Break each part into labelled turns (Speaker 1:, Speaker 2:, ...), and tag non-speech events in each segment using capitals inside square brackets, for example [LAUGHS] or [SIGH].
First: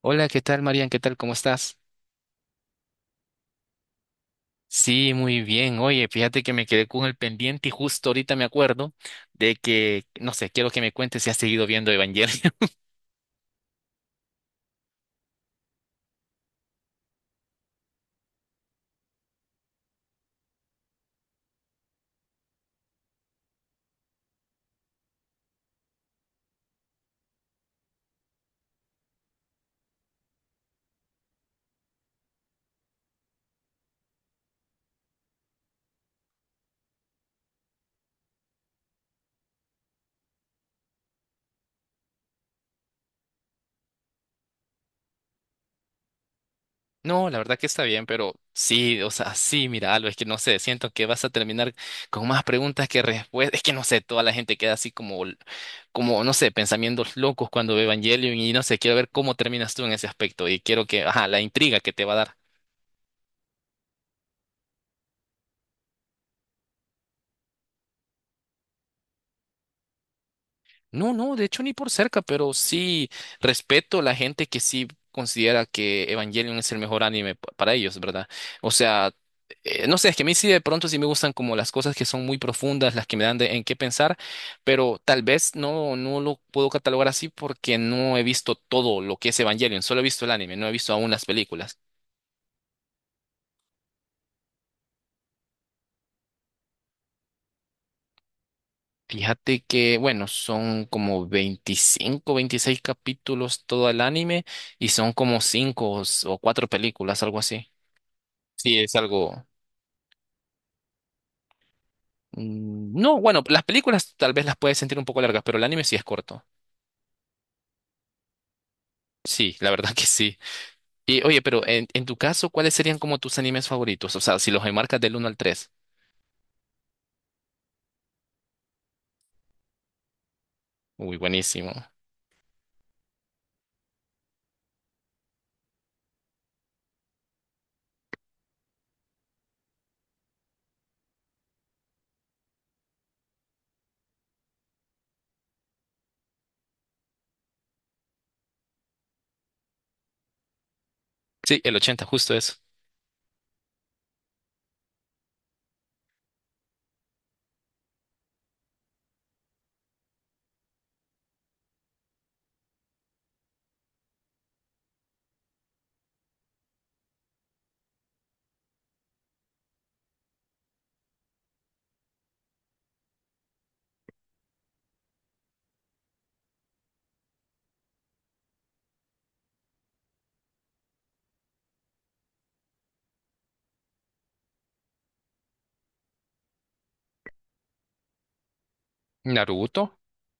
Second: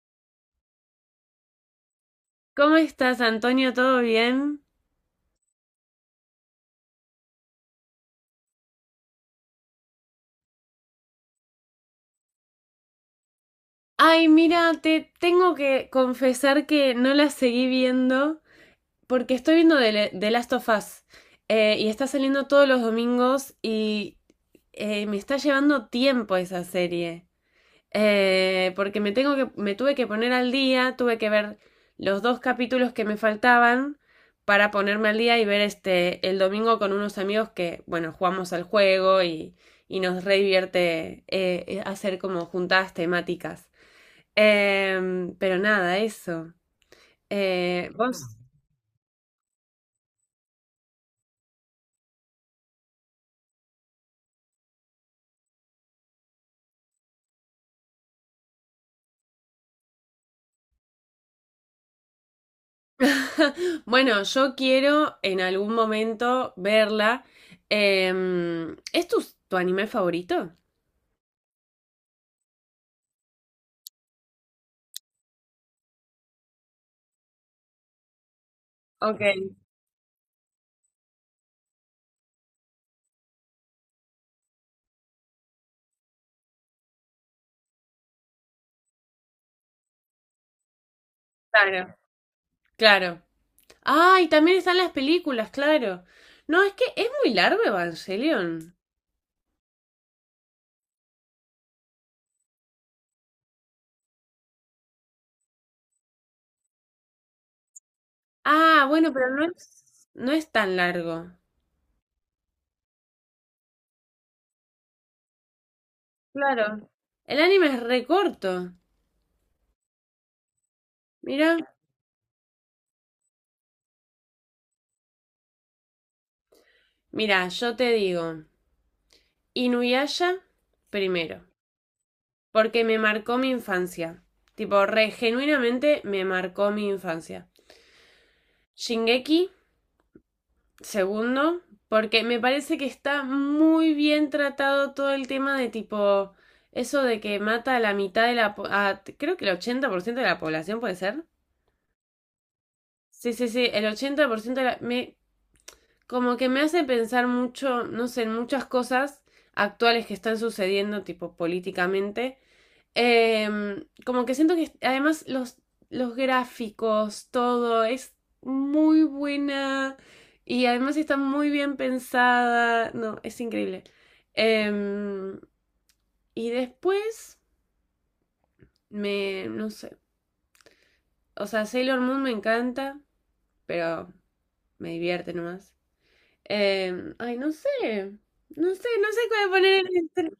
Speaker 1: Hola, ¿qué tal, Marian? ¿Qué tal? ¿Cómo estás?
Speaker 2: ¿Cómo estás, Antonio? ¿Todo bien?
Speaker 1: Sí, muy bien. Oye, fíjate que me quedé con el pendiente y justo ahorita me acuerdo de que, no sé, quiero que me cuentes si has seguido viendo Evangelion. [LAUGHS]
Speaker 2: Ay, mira, te tengo que confesar que no la seguí viendo porque estoy viendo The Last of Us, y está saliendo todos los domingos y me está llevando tiempo esa serie. Porque me tuve que poner al día, tuve que ver los dos capítulos que me faltaban para ponerme al día y ver este el domingo con unos amigos que, bueno, jugamos al juego y nos re divierte hacer como juntadas temáticas. Pero nada, eso.
Speaker 1: No, la verdad que está bien,
Speaker 2: Vos.
Speaker 1: pero sí, o sea, sí, mira, algo es que no sé, siento que vas a terminar con más preguntas que respuestas. Es que no sé, toda la gente queda así como, no sé, pensamientos locos cuando ve Evangelion y no sé, quiero ver cómo terminas tú en ese aspecto y quiero que, ajá, la intriga que te va a dar.
Speaker 2: [LAUGHS] Bueno, yo quiero en algún momento verla. ¿Es tu anime favorito?
Speaker 1: No, no, de hecho ni por cerca, pero sí respeto a la gente que sí considera que Evangelion es el mejor anime para ellos, ¿verdad? O sea,
Speaker 2: Ok,
Speaker 1: no sé, es que a mí sí de pronto sí me gustan como las cosas que son muy profundas, las que me dan en qué pensar, pero tal vez no lo puedo catalogar así porque no he visto todo lo que es Evangelion, solo he visto el anime, no he visto aún las películas.
Speaker 2: claro. Claro. Ah, y también están las películas, claro. No, es que es muy largo Evangelion.
Speaker 1: Fíjate que, bueno, son como 25, 26 capítulos todo el anime y son como 5 o 4 películas, algo así. Sí,
Speaker 2: Ah,
Speaker 1: es
Speaker 2: bueno, pero
Speaker 1: algo.
Speaker 2: no es tan largo.
Speaker 1: No, bueno, las películas tal vez las puedes sentir un poco largas, pero el anime sí es corto.
Speaker 2: Claro. El anime es recorto.
Speaker 1: Sí, la verdad [LAUGHS] que sí. Y oye,
Speaker 2: Mira,
Speaker 1: pero en tu caso, ¿cuáles serían como tus animes favoritos? O sea, si los enmarcas del uno al tres.
Speaker 2: mira, yo te digo, Inuyasha
Speaker 1: Uy,
Speaker 2: primero,
Speaker 1: buenísimo.
Speaker 2: porque me marcó mi infancia. Tipo, re genuinamente me marcó mi infancia. Shingeki segundo, porque me parece que está muy bien tratado todo el tema de tipo, eso de que mata a la mitad de creo que el 80% de la población puede ser.
Speaker 1: Sí, el 80 justo eso.
Speaker 2: Sí, sí, sí, el 80% de la, me, como que me hace pensar mucho, no sé, en muchas cosas actuales que están sucediendo, tipo políticamente. Como que siento que además los gráficos, todo es muy buena y además está muy bien pensada. No, es increíble. Em, y después no sé, o sea, Sailor Moon me encanta, pero me divierte nomás. Ay, no sé cuál
Speaker 1: ¿Naruto?
Speaker 2: poner. El-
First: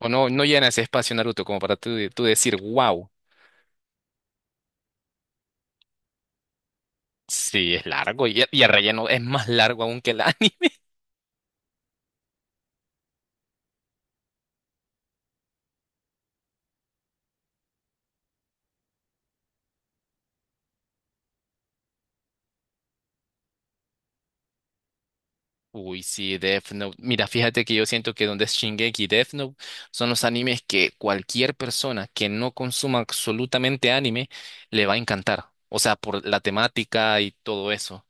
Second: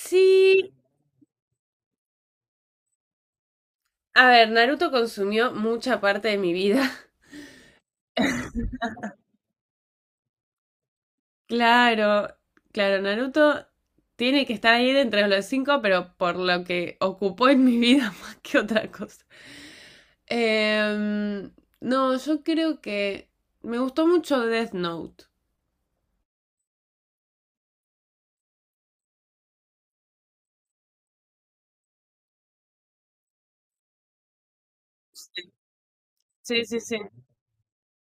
Speaker 1: ¿O no llena ese espacio Naruto como para tú decir, wow?
Speaker 2: a ver, Naruto consumió mucha parte de mi vida. [LAUGHS]
Speaker 1: Sí, es largo y el relleno es más largo aún que el anime.
Speaker 2: Claro, claro, Naruto tiene que estar ahí de entre los cinco, pero por lo que ocupó en mi vida [LAUGHS] más que otra cosa. Em, no, yo creo que me gustó mucho Death Note.
Speaker 1: Uy, sí, Death Note. Mira, fíjate que yo siento que donde es Shingeki y Death Note son los animes que cualquier persona que no consuma absolutamente anime le va a encantar.
Speaker 2: Sí,
Speaker 1: O sea, por la
Speaker 2: sí, sí.
Speaker 1: temática y todo eso.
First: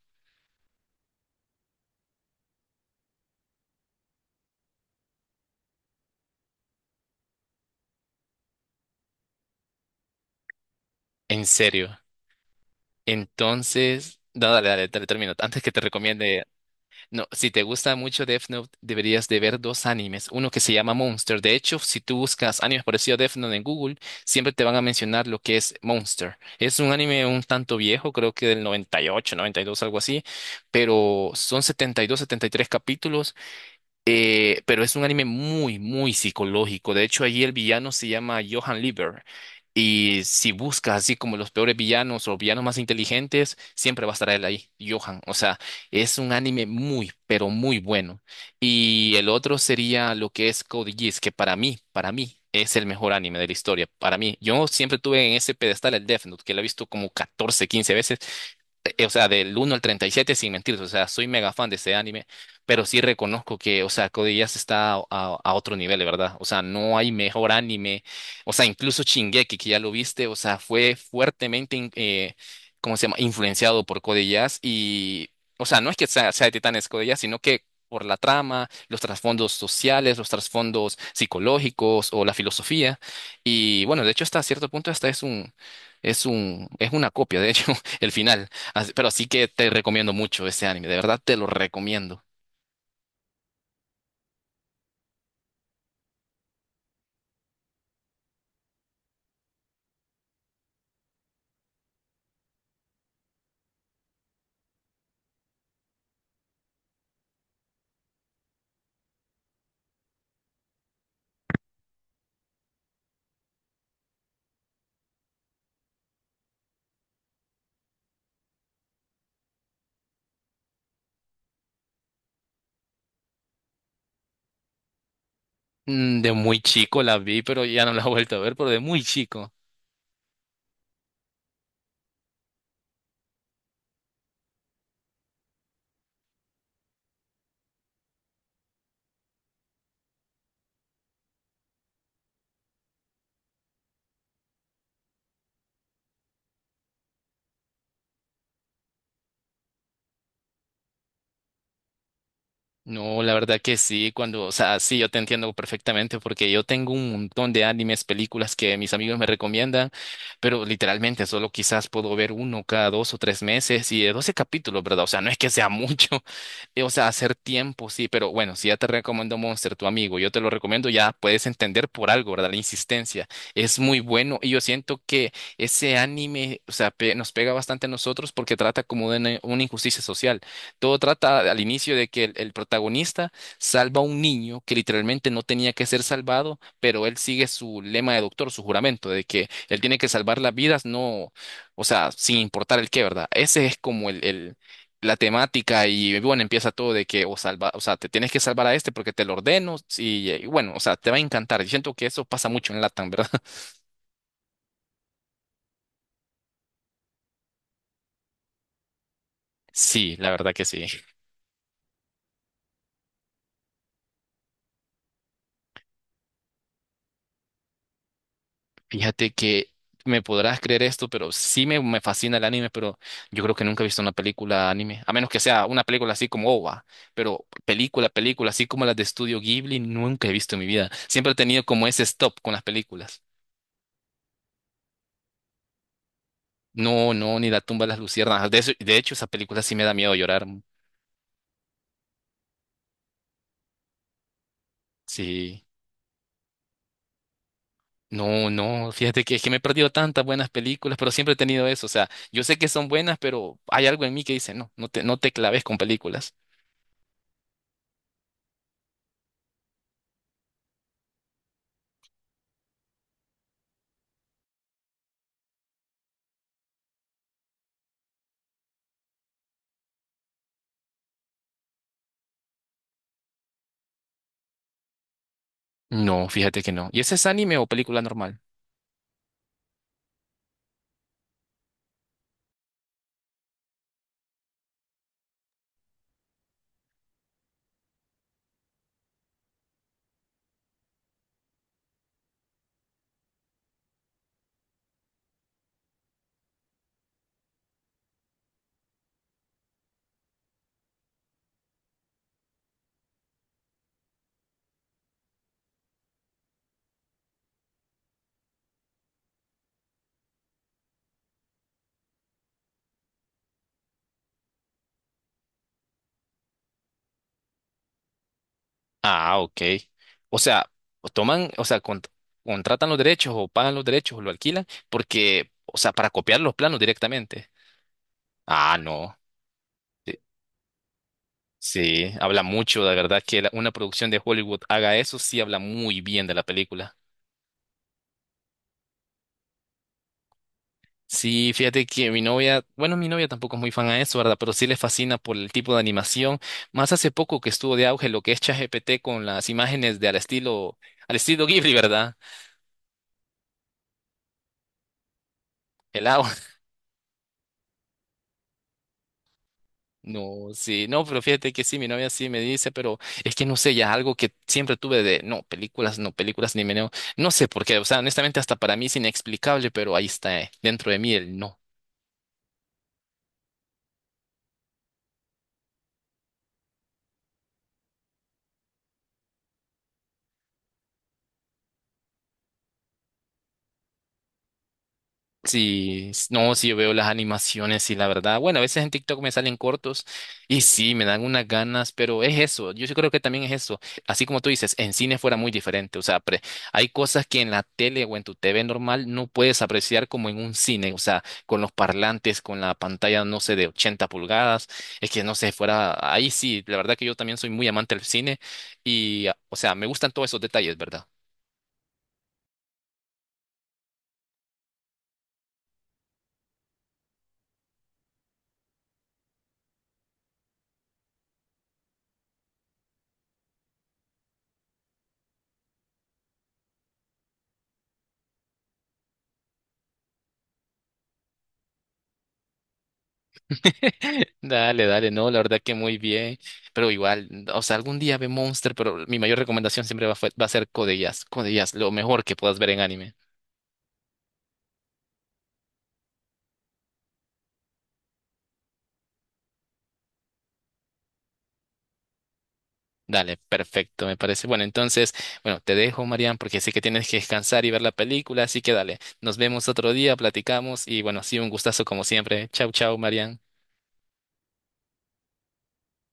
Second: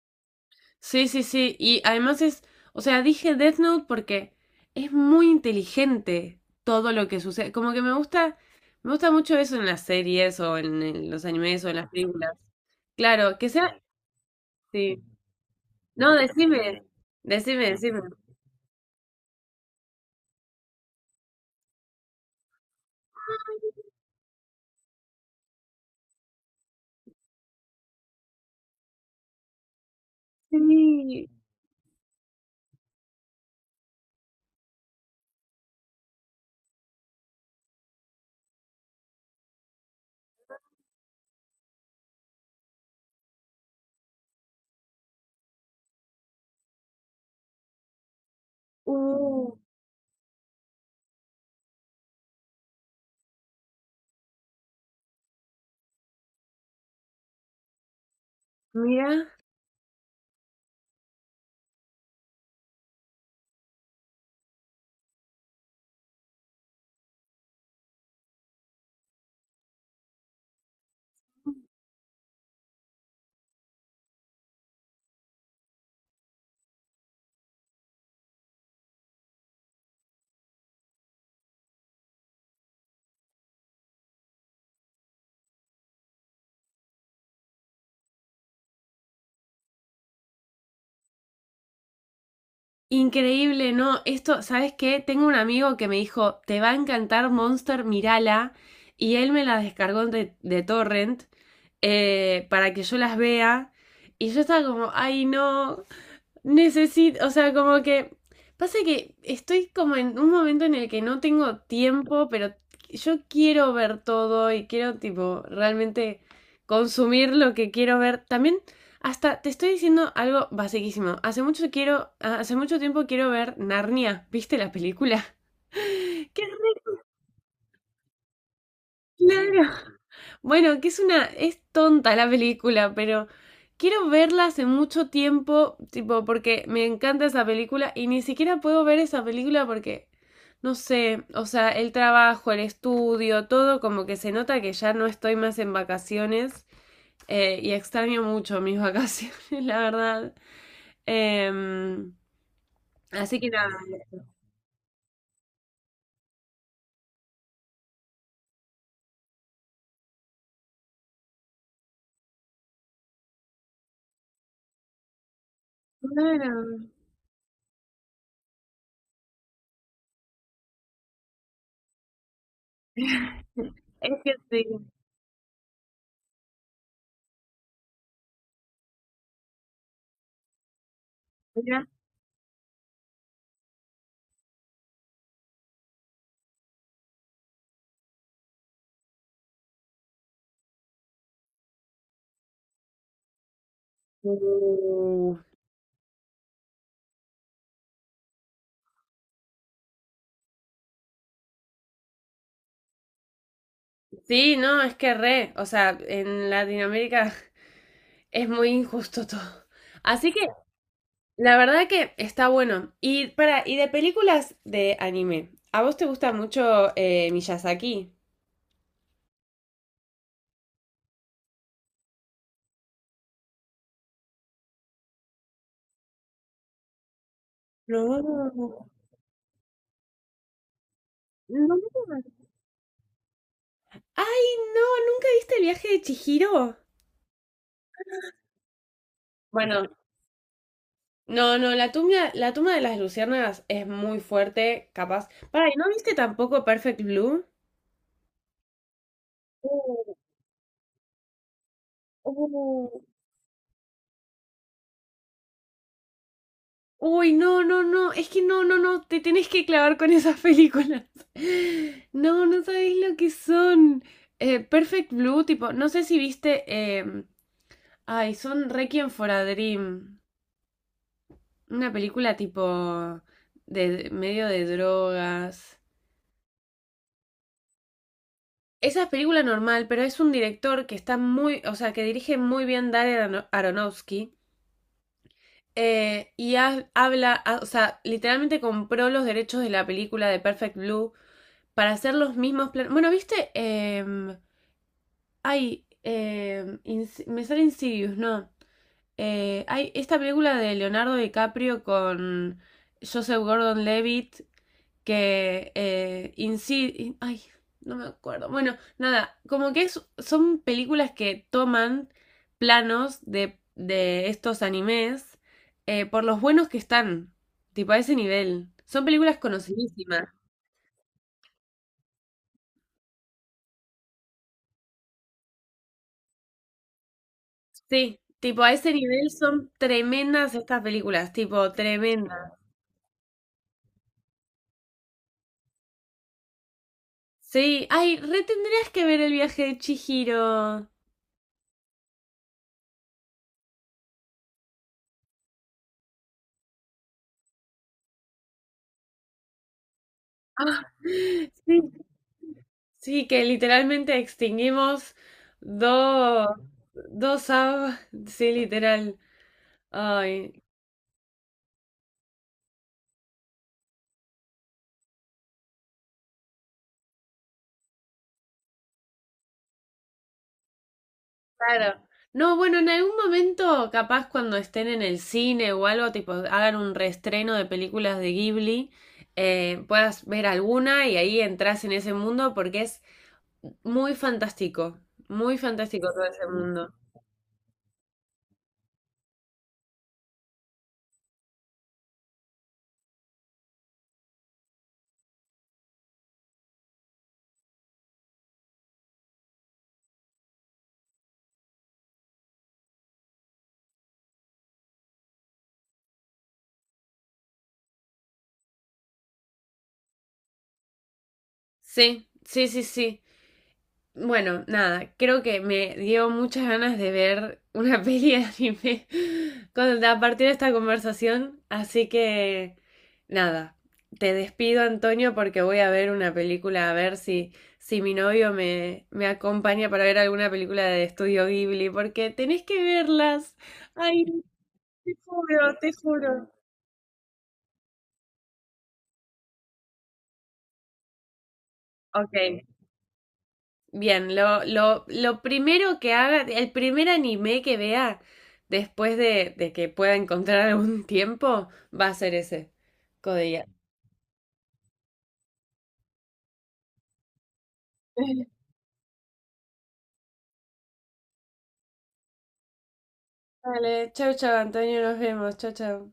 Speaker 2: Sí, sí, sí, sí. Y además es, o sea, dije Death Note porque es muy inteligente todo lo que sucede. Como que me gusta mucho eso en las series en los
Speaker 1: En
Speaker 2: animes o en las
Speaker 1: serio.
Speaker 2: películas. Claro, que sea,
Speaker 1: Entonces, no, dale, dale,
Speaker 2: sí.
Speaker 1: dale, termino. Antes que te
Speaker 2: No,
Speaker 1: recomiende.
Speaker 2: decime,
Speaker 1: No, si te
Speaker 2: decime,
Speaker 1: gusta
Speaker 2: decime.
Speaker 1: mucho Death Note, deberías de ver dos animes. Uno que se llama Monster. De hecho, si tú buscas animes parecidos a Death Note en Google, siempre te van a mencionar lo que es Monster. Es un anime un tanto viejo, creo que del 98, 92, algo así,
Speaker 2: Sí,
Speaker 1: pero son 72, 73 capítulos, pero es un anime muy, muy psicológico. De hecho, allí el villano se llama Johann Lieber. Y si buscas así como los peores villanos o villanos más inteligentes, siempre va a estar él ahí, Johan. O sea, es un anime muy, pero muy bueno. Y el
Speaker 2: uh,
Speaker 1: otro sería lo que es Code Geass, que para mí, es el mejor anime de la historia. Para mí, yo siempre tuve en ese pedestal el Death Note, que lo he visto como 14 15 veces, o sea,
Speaker 2: mira,
Speaker 1: del uno al 37 sin mentir, o sea, soy mega fan de este anime, pero sí reconozco que, o sea, Code Geass está a otro nivel, de verdad. O sea, no hay mejor anime, o sea, incluso Shingeki, que ya lo viste, o sea, fue fuertemente, ¿cómo se llama?, influenciado por Code Geass y, o sea, no es que sea de Titanes Code Geass, sino que por la trama, los trasfondos sociales, los trasfondos psicológicos o la filosofía. Y bueno, de hecho, hasta cierto punto, hasta es una copia, de hecho, [LAUGHS] el final. Pero sí que te recomiendo mucho ese anime, de verdad te lo recomiendo.
Speaker 2: increíble, no, esto, ¿sabes qué? Tengo un amigo que me dijo, te va a encantar Monster, mirala, y él me la descargó de Torrent, para que yo las vea, y yo estaba como, ay, no, necesito, o sea, como que pasa que estoy como en un momento en el que no tengo tiempo, pero yo quiero ver todo y quiero tipo realmente consumir lo que quiero ver. También hasta te estoy diciendo algo basiquísimo. Hace mucho tiempo quiero ver Narnia. ¿Viste la película? [LAUGHS]
Speaker 1: De
Speaker 2: ¡Qué
Speaker 1: muy
Speaker 2: re
Speaker 1: chico la vi, pero ya no la he vuelto a ver, pero de muy chico.
Speaker 2: larga! Bueno, que es tonta la película, pero quiero verla hace mucho tiempo, tipo, porque me encanta esa película y ni siquiera puedo ver esa película porque, no sé, o sea, el trabajo, el estudio, todo como que se nota que ya no estoy más en vacaciones, y extraño mucho mis [LAUGHS] vacaciones, la verdad. Em,
Speaker 1: No, la
Speaker 2: Así que
Speaker 1: verdad
Speaker 2: nada.
Speaker 1: que sí, cuando, o sea, sí, yo te entiendo perfectamente porque yo tengo un montón de animes, películas que mis amigos me recomiendan, pero literalmente solo quizás puedo ver uno cada 2 o 3 meses y de 12 capítulos, ¿verdad? O sea, no es que sea mucho, [LAUGHS] o
Speaker 2: Claro,
Speaker 1: sea, hacer tiempo, sí, pero bueno, si ya te recomiendo Monster, tu amigo, yo te lo recomiendo, ya puedes entender por algo, ¿verdad? La insistencia es muy
Speaker 2: es que
Speaker 1: bueno y yo
Speaker 2: sí.
Speaker 1: siento que ese anime, o sea, nos pega bastante a nosotros porque trata como de una injusticia social. Todo trata al
Speaker 2: Mira.
Speaker 1: inicio de que el protagonista salva a un niño que literalmente no tenía que ser salvado, pero él sigue su lema de doctor, su juramento, de que él tiene que salvar las vidas, no, o sea, sin importar el qué, ¿verdad? Ese es como la
Speaker 2: Uh.
Speaker 1: temática y bueno, empieza todo de que o salva, o sea, te tienes que salvar a este porque te lo ordeno sí, y, bueno, o sea, te va a encantar. Yo siento que eso pasa mucho en Latam, ¿verdad? [LAUGHS]
Speaker 2: Sí, no, es que re, o sea, en Latinoamérica [LAUGHS] es muy injusto todo.
Speaker 1: Sí, la
Speaker 2: Así que
Speaker 1: verdad que sí.
Speaker 2: la verdad que está bueno. Y para, y de películas de anime, ¿a vos te gusta mucho Miyazaki?
Speaker 1: Fíjate que me podrás creer esto, pero sí me fascina el anime, pero yo creo que nunca he visto una película anime, a menos que sea una película así como OVA, pero
Speaker 2: No,
Speaker 1: película, película, así como
Speaker 2: no.
Speaker 1: las de Estudio Ghibli, nunca he visto en mi vida. Siempre he tenido como ese stop con las películas.
Speaker 2: Ay, no, ¿nunca viste El viaje de Chihiro?
Speaker 1: No, no, ni La tumba de las luciérnagas. De hecho, esa película sí me
Speaker 2: Bueno,
Speaker 1: da miedo llorar.
Speaker 2: no, no, la tumba de las luciérnagas es muy fuerte, capaz.
Speaker 1: Sí.
Speaker 2: Para, ¿y no viste tampoco Perfect Blue?
Speaker 1: No, no, fíjate que es que me he perdido
Speaker 2: Uh,
Speaker 1: tantas buenas películas, pero siempre he tenido eso. O sea, yo sé que son
Speaker 2: uh.
Speaker 1: buenas, pero hay algo en mí que dice, no, no te claves con películas.
Speaker 2: Uy, no, no, no, es que no, no, no, te tenés que clavar con esas películas. [LAUGHS] No, no sabéis lo que son. Perfect Blue, tipo, no sé si viste, ay, son Requiem for a Dream, una película tipo de medio de drogas.
Speaker 1: No, fíjate que no. ¿Y ese es anime o película normal?
Speaker 2: Esa es película normal, pero es un director que está muy, o sea, que dirige muy bien Aronofsky. Y o sea, literalmente compró los derechos de la película de Perfect Blue para hacer los mismos planos. Bueno, viste. Me sale Insidious, no. Hay esta película de Leonardo DiCaprio con Joseph Gordon-Levitt que ay, no me acuerdo. Bueno, nada, como que son películas que toman planos de estos animes, por los buenos que están, tipo a ese nivel. Son
Speaker 1: Ah,
Speaker 2: películas
Speaker 1: ok.
Speaker 2: conocidísimas.
Speaker 1: O sea, o toman, o sea, contratan los derechos o pagan los derechos o lo alquilan porque, o sea, para copiar los planos directamente.
Speaker 2: Sí, tipo, a
Speaker 1: Ah,
Speaker 2: ese
Speaker 1: no.
Speaker 2: nivel son
Speaker 1: Sí,
Speaker 2: tremendas estas películas, tipo,
Speaker 1: sí, habla
Speaker 2: tremendas.
Speaker 1: mucho, la verdad que una producción de Hollywood haga eso, sí habla muy bien de la película.
Speaker 2: Sí, ay, re tendrías que ver El viaje de Chihiro. Ah,
Speaker 1: Sí, fíjate que mi novia, bueno, mi novia tampoco es muy fan a eso, ¿verdad? Pero sí le fascina por el tipo de animación. Más hace poco que estuvo de auge lo que es ChatGPT con las imágenes de al estilo,
Speaker 2: [LAUGHS]
Speaker 1: al estilo Ghibli,
Speaker 2: sí,
Speaker 1: ¿verdad?
Speaker 2: sí, que literalmente extinguimos
Speaker 1: El agua.
Speaker 2: dos,
Speaker 1: [LAUGHS]
Speaker 2: dos aves, sí, literal.
Speaker 1: No,
Speaker 2: Ay,
Speaker 1: sí, no, pero fíjate que sí, mi novia sí me dice, pero es que no sé, ya algo que siempre tuve de, no, películas, no, películas, ni meneo, no sé por qué, o sea, honestamente hasta para mí es inexplicable, pero ahí está, dentro de mí el no.
Speaker 2: claro. No, bueno, en algún momento, capaz cuando estén en el cine o algo, tipo, hagan un reestreno de películas de Ghibli, puedas ver alguna y ahí entras en ese mundo porque es muy fantástico, muy fantástico
Speaker 1: Sí,
Speaker 2: todo ese
Speaker 1: no, sí, yo
Speaker 2: mundo.
Speaker 1: veo las animaciones y la verdad, bueno, a veces en TikTok me salen cortos y sí, me dan unas ganas, pero es eso, yo sí creo que también es eso, así como tú dices, en cine fuera muy diferente, o sea, hay cosas que en la tele o en tu TV normal no puedes apreciar como en un cine, o sea, con los parlantes, con la pantalla, no sé, de 80 pulgadas, es que no sé, fuera, ahí sí, la verdad que yo también soy muy amante del cine y, o sea, me gustan todos esos detalles, ¿verdad?
Speaker 2: Sí, sí, sí, sí. Bueno, nada, creo que me dio muchas ganas de ver una [LAUGHS] peli de anime a partir de esta conversación, así que nada, te despido, Antonio, porque voy a ver una película, a ver si, si mi novio me acompaña para ver alguna película de Estudio Ghibli, porque tenés que verlas. Ay,
Speaker 1: [LAUGHS] Dale, dale,
Speaker 2: te
Speaker 1: no, la verdad que
Speaker 2: juro, te
Speaker 1: muy bien,
Speaker 2: juro.
Speaker 1: pero igual, o sea, algún día ve Monster, pero mi mayor recomendación siempre va a ser Code Geass, Code Geass, lo mejor
Speaker 2: Ok,
Speaker 1: que puedas ver en anime.
Speaker 2: bien, lo primero que haga, el primer anime que vea después de que pueda encontrar algún [LAUGHS] tiempo, va a ser ese,
Speaker 1: Dale,
Speaker 2: Code Geass.
Speaker 1: perfecto, me parece. Bueno, entonces, bueno, te dejo, Marian, porque sé que tienes que descansar y ver la película, así
Speaker 2: [LAUGHS]
Speaker 1: que dale, nos vemos otro día, platicamos y bueno, sí, un gustazo como siempre. Chau, chau, Marian.
Speaker 2: Vale, chau, chau, Antonio, nos vemos, chau, chau.